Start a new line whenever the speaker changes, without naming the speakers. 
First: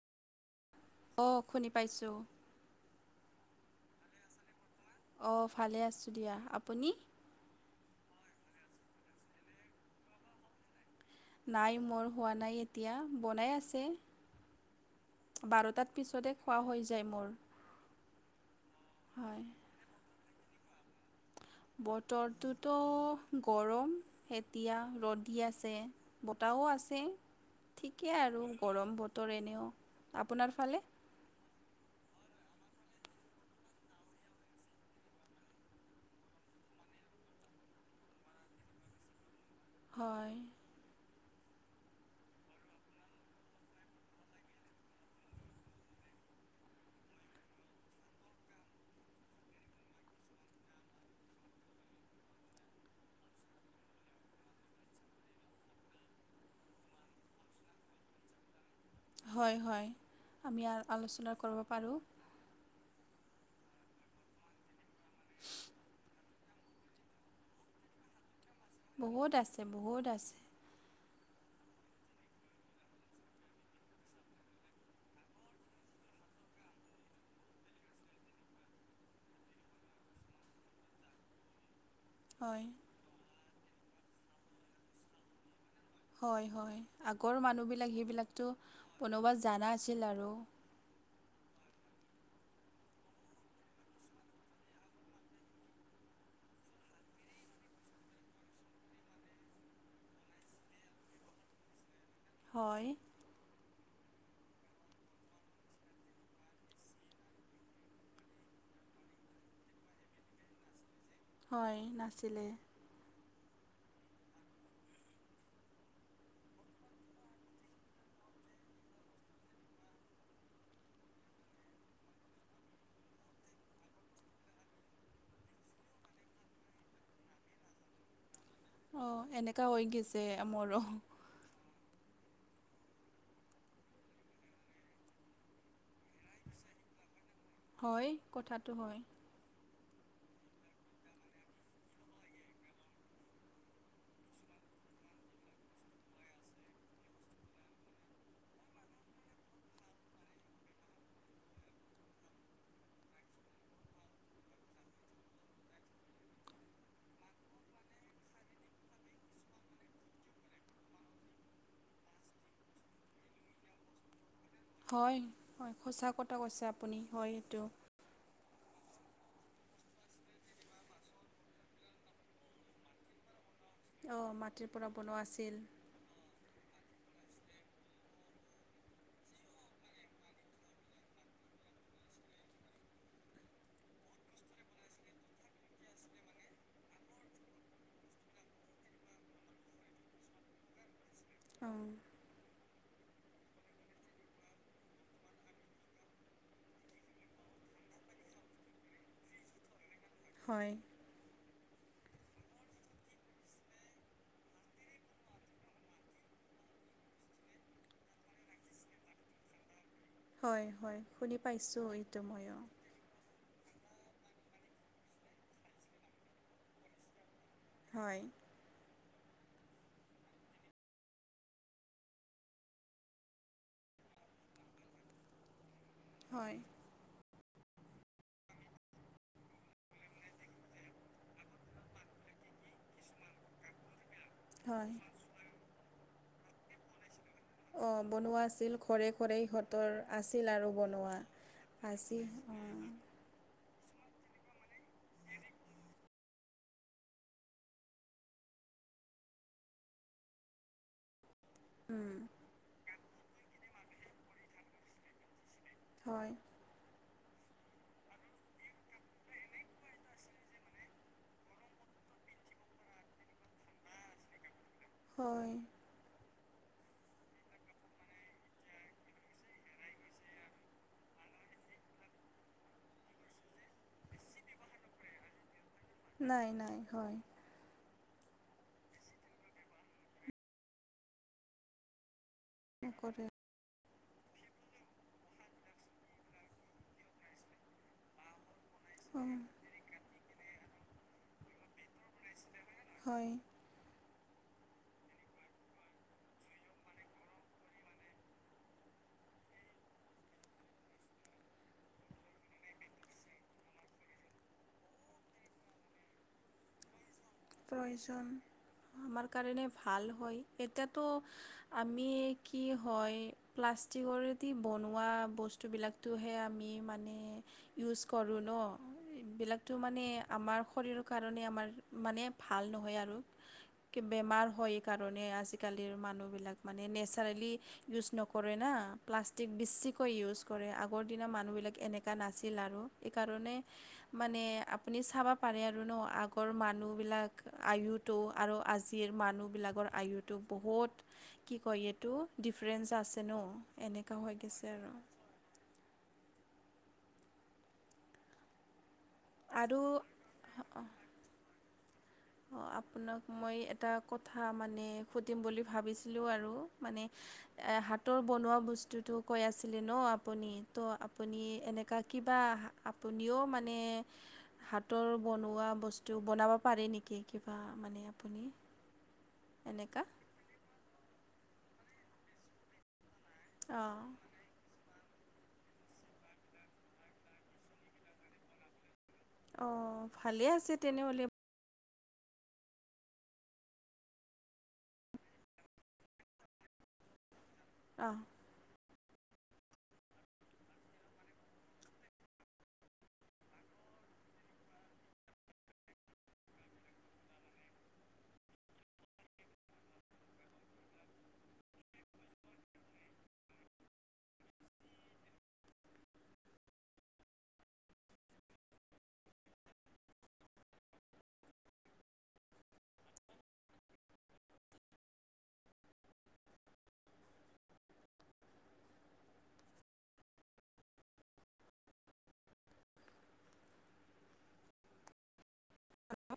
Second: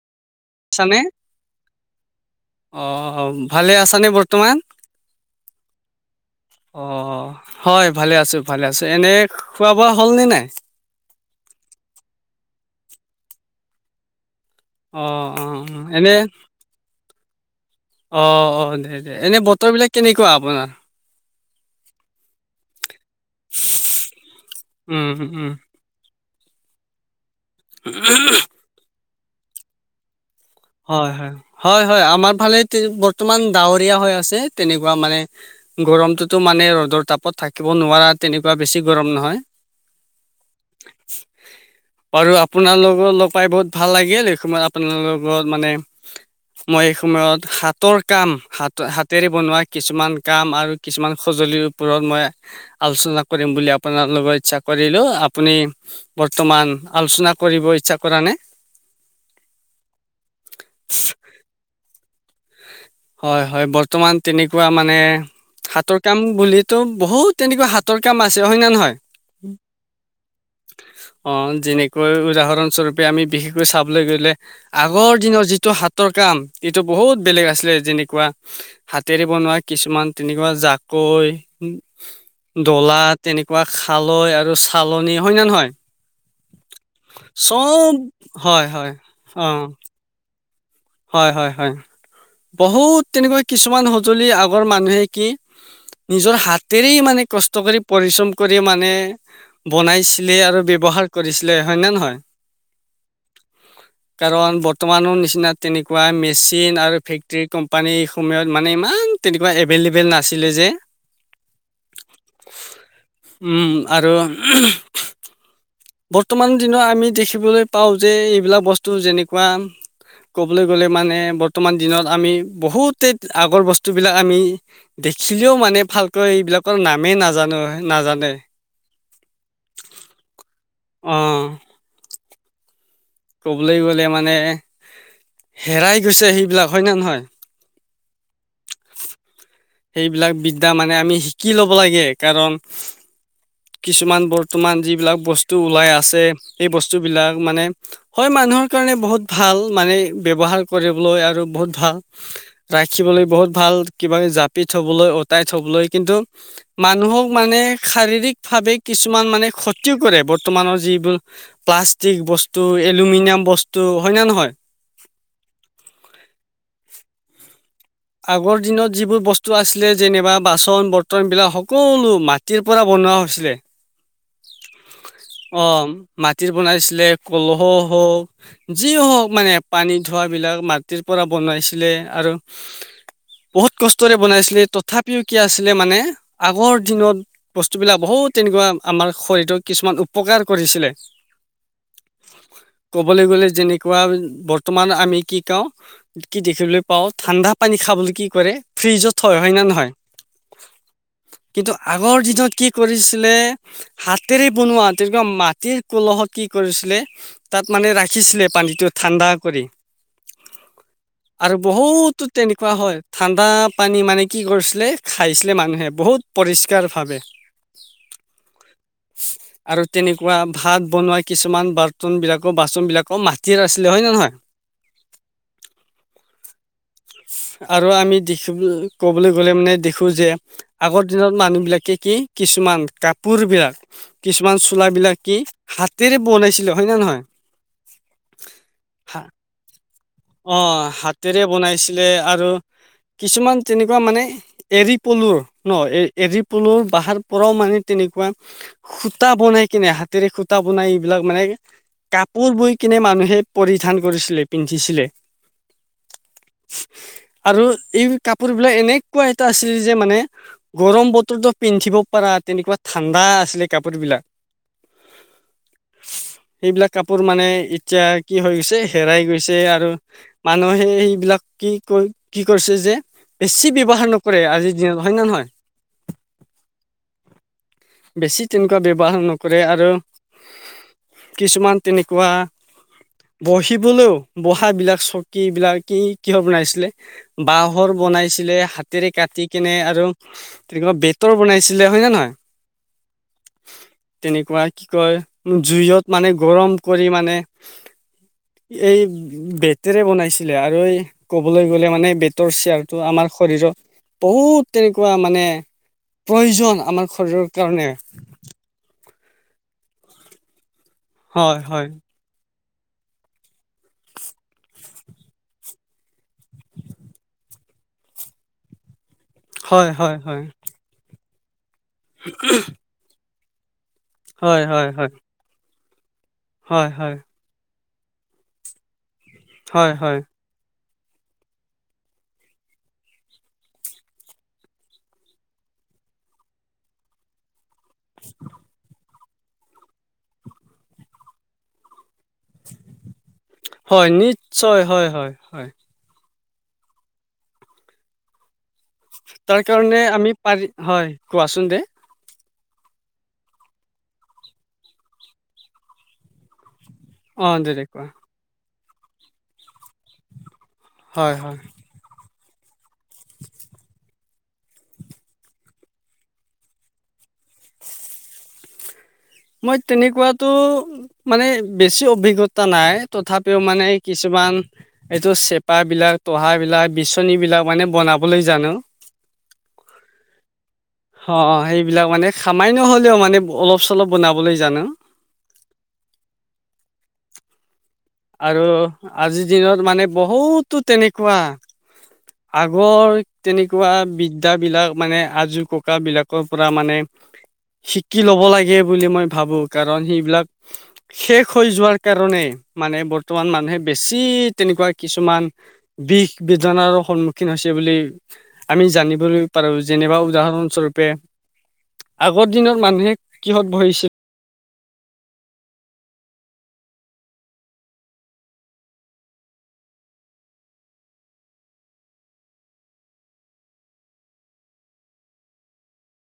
আছানে?
অঁ শুনি পাইছোঁ
অঁ ভালে আছানে বৰ্তমান
অঁ ভালে আছোঁ দিয়া আপুনি
অ', হয় ভালে আছো ভালে আছো এনে খোৱা বোৱা হল নে নাই
নাই মোৰ হোৱা নাই এতিয়া বনাই
অ',
আছে
অ',
বাৰটাত
এনে
পিছতে খোৱা হৈ যায় মোৰ
অঁ -অঁ দে -দে
হয়
এনেই বতৰবিলাক কেনেকুৱা আপোনাৰ
বতৰটোতো গৰম এতিয়া
উম,
ৰ'দ দে
উম,
আছে বতাহও আছে ঠিকেই আৰু গৰম বতৰ এনেও আপোনাৰ ফালে
হয় হয় হয় হয় আমাৰ ফালে বৰ্তমান ডাৱৰীয়া হৈ আছে তেনেকুৱা মানে গৰমটোতো মানে ৰৌদ তাপত থাকিব নোৱাৰা তেনেকুৱা বেছি গৰম নহয়
হয়
বাৰু আপোনালোকক লগ পাই বহুত ভাল লাগিল এই সময়ত আপোনালোক কৰ মানে মই এই সময়ত হাতৰ কাম হাত হাতেৰে বনোৱা কিছুমান কাম আৰু কিছুমান সজুলি ওপৰত মই আলোচনা কৰিম বুলি আপোনাৰ লগত ইচ্ছা কৰিলোঁ আপুনি বৰ্ত্ত মান আলোচনা কৰিব ইচ্ছা কৰা নে?
হয় হয়। আমি আলোচনা কৰিব পাৰোঁ।
হয় হয়। বৰ্তমান তেনেকুৱা মানে হাতৰ কাম বুলিতো, বহুত তেনেকুৱা হাতৰ কাম আ
বহুত আছে, বহুত আছে।
অ' যেনেকৈ উদাহৰণস্বৰূপে আমি বিশেষকৈ চাবলৈ গলে আগৰ দিনৰ যিটো হাতৰ কা কাম এইটো বহুত বেলেগ আছিলে যেনেকুৱা হাতেৰে বনোৱা কিছুমান তেনেকুৱা জাকৈ
হয়
দলা তেনেকুৱা খালৈ আৰু চালনি হয় নে নহয়?
হয় হয়। আগৰ
চব
মানুহবিলাক সেইবিলাকতো
হয় হয়
বনাব
অ
জানা আছিল আৰু
হয় হয় হয়। বহুত তেনেকুৱা কিছুমান সঁজুলি আগৰ মানুহে কি নিজৰ হাতেৰেই মানে কষ্ট কৰি পৰিশ্ৰম কৰি মানে বনাইছিলে আৰু ব্যৱহাৰ কৰিছিলে হয় নে নহয়?
হয়।
কাৰণ বৰ্তমানৰ নিচিনা তেনেকুৱা মেচিন আৰু ফেক্টৰী কোম্পানী সময়ত মানে ইমান তেনেকুৱা এভেইলেবল নাছিলে যে।
হয় নাছিলে
উম, আৰু বৰ্তমান দিনৰ আমি দেখিবলৈ পাওঁ যে এইবিলাক বস্তু যেনেকুৱা ক'বলৈ গ'লে মানে বৰ্তমান দিনত আমি বহুতে আগৰ বস্তুবিলাক আমি দেখিলেও মানে ভালকৈ এইবিলাকৰ নামেই নাজানো নাজানে।
অ' এনেকুৱা হয় গছে মৰো।
অ কবলৈ গ'লে মানে হেৰাই গৈছে সেইবিলাক। হয় নে নহয়?
হয়, কথাটো হয়।
সেইবিলাক বিদ্যা মানে আমি শিকি ল'ব লাগে কাৰণ কিছুমান বৰ্তমান যিবিলাক বস্তু ওলাই আছে সেই বস্তুবিলাক মানে হয় মানে মানুহৰ কাৰণে বহুত ভাল মানে ব্যৱহাৰ কৰিবলৈ আৰু বহুত ভাল ৰাখিবলৈ বহুত ত ভাল কিবা পি থবলৈ, অতাই থবলৈ কিন্তু মানুহক মানে শাৰীৰিক ভাৱে কিছুমান মানে ক্ষতিও কৰে বৰ্তমানৰ যিবোৰ প্লাষ্টিক বস্তু, এলুমিনিয়াম বস্তু, হয় নে নহয়?
হয়, হয় সঁচা কথা কৈছে আপুনি হয় সেইটো।
আগৰ দিনত যিবোৰ বস্তু আছিলে যেনিবা বাচন বৰ্তনবিলাক সকলো মাটিৰ পৰা বন নৱা হৈছিলে।
অঁ মাটিৰ পৰা বনোৱা আছিল
অ' মাটিত বনাইছিলে কলহ হওক, যি হওক মানে পানী ধোৱবিলাক মাটিৰ পৰা বনাইছিলে। আৰু বহুত কষ্টৰে বনাইছিলে, তথাপিও কি আছিলে মানে আগৰ দিনত বস্তুবিলাক বহুত তেনে এনেকুৱা আমাৰ শৰীৰৰ কিছুমান উপকাৰ কৰিছিলে।
অ'।
ক'বলৈ গ'লে যেনেকুৱা বৰ্তমান আমি কি কওঁ, কি দেখিবলৈ পাওঁ ঠাণ্ডা পানী খাবলৈ কি কৰে, ফ্ৰিজত থয়। হয় নে নহয়?
হয়।
কিন্তু আগৰ দিনত কি কৰিছিলে হাতেৰে বনোৱা তেনেকুৱা মাটিৰ কলহত কি কৰিছিলে তাত মানে ৰাখিছিলে পানীটো ঠাণ্ডা কৰি।
হয় হয় শুনি
আৰু
পাইছোঁ। এইটো
বহুতো
মই অ
তেনেকুৱা হয় ঠাণ্ডা পানী মানে কি কৰিছিলে খাইছিলে মানুহে, বহুত পৰিষ্কাৰ ভাবে।
হয়
[inaudible] আৰু তেনেকুৱা ভাত বনোৱা কিছুমান বাৰ্তনবিলাকো বাচনবিলাকো মাটিৰ আছিলে হয় নে নহয়? [inaudible]
হয়।
আৰু আমি দেখিব ক'বলৈ গ'লে মানে দেখো যে আগৰ দিনত মানুহ বিলাকে কি কিছুমান কাপোৰ বিলাক কিছুমান চোল
হয়
বিলাক কি হাতেৰে বনাইছিলে হয় নে নে নহয়
অ', বনোৱা আছিল ঘৰে
হা
ঘৰে ইিহঁতৰ আছিল
অ
আৰু বনোৱা
হাতেৰে বনাইছিলে
আছিল
আৰু কিছুমান অমান তেনেকুৱা মানে এৰী পলুৰ ন এ এৰী পলুৰ বহাৰ পৰাও মানে তেনেকুৱা সূতা বনাই কিনে হাতেৰে সুতা বনাই এইবিলাক মানে
উম,
কাপোৰ বই কিনে মানুহে পৰিধান কৰিছিলে পিন্ধিছিলে
হয়।
হয়। আৰু এই কাপোৰ বিলাক এনেকুৱা এটা আছিল যে মানে গৰম বতৰো পিন্ধিব পাৰা তেনেকুৱা ঠাণ্ডা আছিলে কাপোৰ বিলাক
হয়
সেইবিলাক কাপোৰ মানে এতিয়া কি হৈ গৈছে হেৰাই গৈছে আৰু মানুহে সেইবিলাক কি কৈ কি কৰিছে যে বেছি ব্য্ৱহাৰ নকৰে আজিৰ দিনত হয় নে নহয়
নাই নাই
বেছি তেনেকুৱা ব্যৱহাৰ নকৰে আৰু কিছুমান তেনেকুৱা
কৰে
বহিবলৈও বহ বিলাক চকীবলাক কি কিহৰ বনাইছিলে বাঁহৰ বনাইছিলে হাতেৰে
অঁ
কাটি কেনে আৰু তেনেকিবা বেতৰ বনাইছিলে হয় নে নহয়
হয়-
তেনেকুৱা কি কয় জুইত মানে গৰম কৰি মানে এই বেতেৰে বনাইছিলে আৰু এই ক'বলৈ গ'লে মানে বেটৰ শেয়াৰটো আমাৰ শৰীৰৰ বহুত তেনেকুৱা মানে প্ৰয়োজন আমাৰ শৰীৰৰ কাৰণে
প্ৰয়োজন আমাৰ কাৰণে ভাল হয় এতিয়াতো
হয় হয়
আমি কি হয় প্লাষ্টিকৰেদি বনোৱা বস্তুবিলাকটোহে আমি মানে ইউজ কৰোঁ ন এইবিলাকতো
হয়
মানে
হয় হয়
আমাৰ শৰীৰৰ কাৰণে আমাৰ মানে ভাল নহয় আৰু বেমাৰ হয় কাৰণে আজিকালিৰ মানুহবিলাক মানে
হয় হয়
নেচাৰেলি ইউজ নকৰে না প্লাষ্টিক
হয়
বেছিকৈ
হয়
ইউজ কৰে আগৰ দি মানুহবিলাক এনেুৱা নাছিল আৰু সকাৰণে মানে আপুনি চাব পাৰে আৰু আগৰ মানুহ বিলাক আয়ুটো আৰু আজিৰ মানুহবিলাকৰ আয়ুটো বহুত কি কয় এইটো ডিফাৰেঞ্চ আছে ন
হয়
এনেকুৱা হৈ গৈছে
নিশ্চয়
আৰু
হয় হয় হয় তাৰ কাৰণে
আৰু
আমি পাৰি হয় কোৱাচোন দে
অ', আপোনাক মই এটা কথা মানে সুধিম বুলি ভাবিছিলোঁ আৰু মানে
অ দে দে কোৱা
হাতৰ বনোৱা বস্তুটো কৈ আছিলে ন আপুনি ত'
হয়
আপুনি
হয়
এনেকা কি বা আপুনিও মানে হাতৰ বনোৱা বস্তু বনাব পাৰে নেকি ক কিবা মানে আপুনি
মই
এনেকুৱা
তেনেকুৱাতো মানে বেছি অভিজ্ঞতা নাই তথাপিও মানে
অঁ
কিছুমান এইটো চেপাবলাক তহ বিলাক বিচনী বিলাক মানে বনাবলৈ জানো
অ', ালে আছে তেনেহ'লে
বিলাক মানে খামাই নহ'লেও মানে অলপ বঅলপ বনাবলৈ জানো
অঁ
আৰু আজিৰ দিনত মানে বহুতো তেনেকুৱা আগৰ তেনেকুৱা বিদ্যাবিলাক মানে আজোৰ ককাবিলাকৰ পৰা মানে শিকি ল'ব লাগে বুলি মই ভাবো কাৰণ সেইবিলাক শেষ বিষ হৈ যোৱাৰ কাৰণে মানে বৰ্তমান মানুহে বেছি তেনেকুৱা কিছুমান বিষ বি্ঞান আৰু সন্মুখীন হৈছে বুলি আমি জানিবলৈ পাৰোঁ যনিবলৈ পাৰোঁ, উদাহৰণস্বৰূপে আগৰ দিনৰ মানুহে কিহত বহিছিল?
[inaudible]
[inaudible] [inaudible]